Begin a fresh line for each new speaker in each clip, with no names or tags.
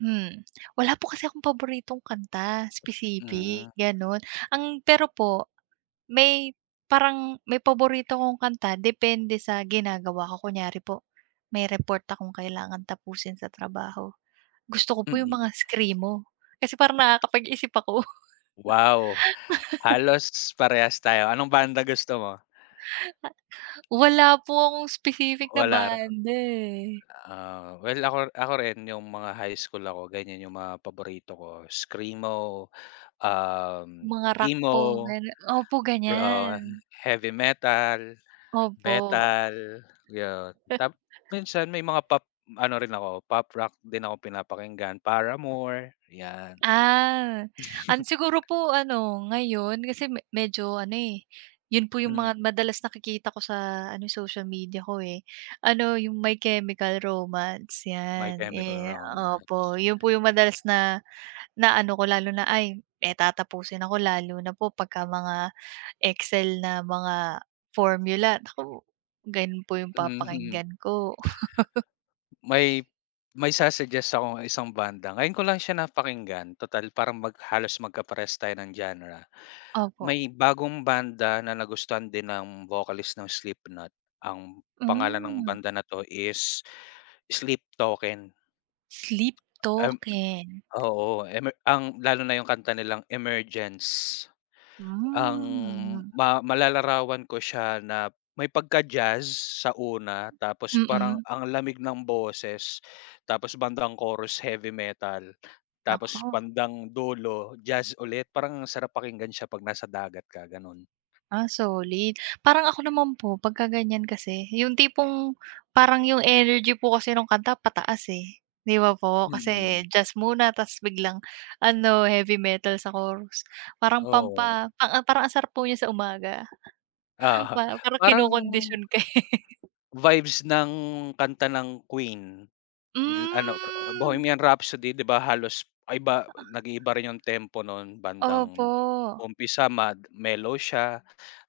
Hmm, wala po kasi akong paboritong kanta
Mm.
specific gano'n. Ang pero po may parang may paborito akong kanta depende sa ginagawa ko. Kunyari po may report akong kailangan tapusin sa trabaho, gusto ko po 'yung
Mm.
mga Screamo. Kasi parang nakakapag-iisip ako.
Wow, halos parehas tayo. Anong banda gusto mo?
Ah, wala po akong specific na
Wala ra
banda, eh.
ah, well ako r ako rin 'yung mga high school ako ganiyan 'yung mga paborito ko Screamo, um,
Mga rock
Emo,
po ganu opo,
pro, ah,
ganiyan.
Heavy metal,
Opo.
metal 'yun.
He
Tapos minsan may mga pop ano rin ako Pop Rock din ako pinapakinggan Paramore, 'yan.
Ah. An siguro po ano, ngayon kasi me medyo ano, eh, 'yun po 'yung
Mm.
mga madalas nakikita ko sa ano, social media ko, eh, ano 'yung My Chemical Romance
My
'yan.
Chemical
Eh, opo
Romance.
'yun po 'yung madalas na na ano ko lalo na ay eh, tatapusin ako lalo na po pagka mga Excel na mga formula naku, gano'n po 'yung
Mhm.
papakinggan ko.
May may sa-suggest akong isang banda. Ngayon ko lang siya napakinggan total parang mag halos magkaparehas tayo ng genre.
Opo.
May bagong banda na nagustuhan din ng vocalist ng Slipknot ang pangalan ng
Hmm.
banda na 'to is Sleep Token.
Sleep
Em
Token.
oo, emer ang lalo na 'yung kanta nilang Emergence. Ang
Hmm.
ma malalarawan ko siya na may pagka-jazz sa una tapos parang
Mm.
ang lamig ng boses, tapos bandang chorus, heavy metal,
Naku.
tapos bandang dulo, jazz ulit, parang ang sarap pakinggan siya pag nasa dagat ka gano',n.
Ah, solid. Parang ako naman po pagka ganiyan kasi 'yung tipong parang 'yung energy po kasi nung kanta pataas, eh, 'di ba, po kasi
Mm.
jazz muna tas biglang ano, heavy metal sa chorus, parang
Oo.
pampa ang ang parang ang sarap po niyan sa umaga.
Oo.
Pa parang
Parang
kinokondisyon ka, eh.
vibes ng kanta ng Queen, 'yung ano, ah,
Hmm.
Bohemian Rhapsody di ba halos maiba
Oo.
nag-iiba rin 'yung tempo no'n? Bandang
Opo.
umpisa mag mellow siya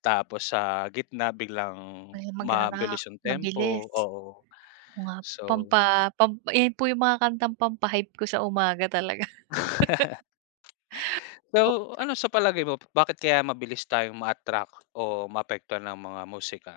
tapos sa gitna biglang
Ay, magra-rock,
mabilis 'yung
mabilis.
tempo. Oo.
Oo nga po,
So
pampa pampa ayun po 'yung mga kantang pampa-hype ko sa umaga talaga. O
So ano sa palagay mo, b bakit kaya mabilis tayong ma-attract o maapektuhan ng mga musika?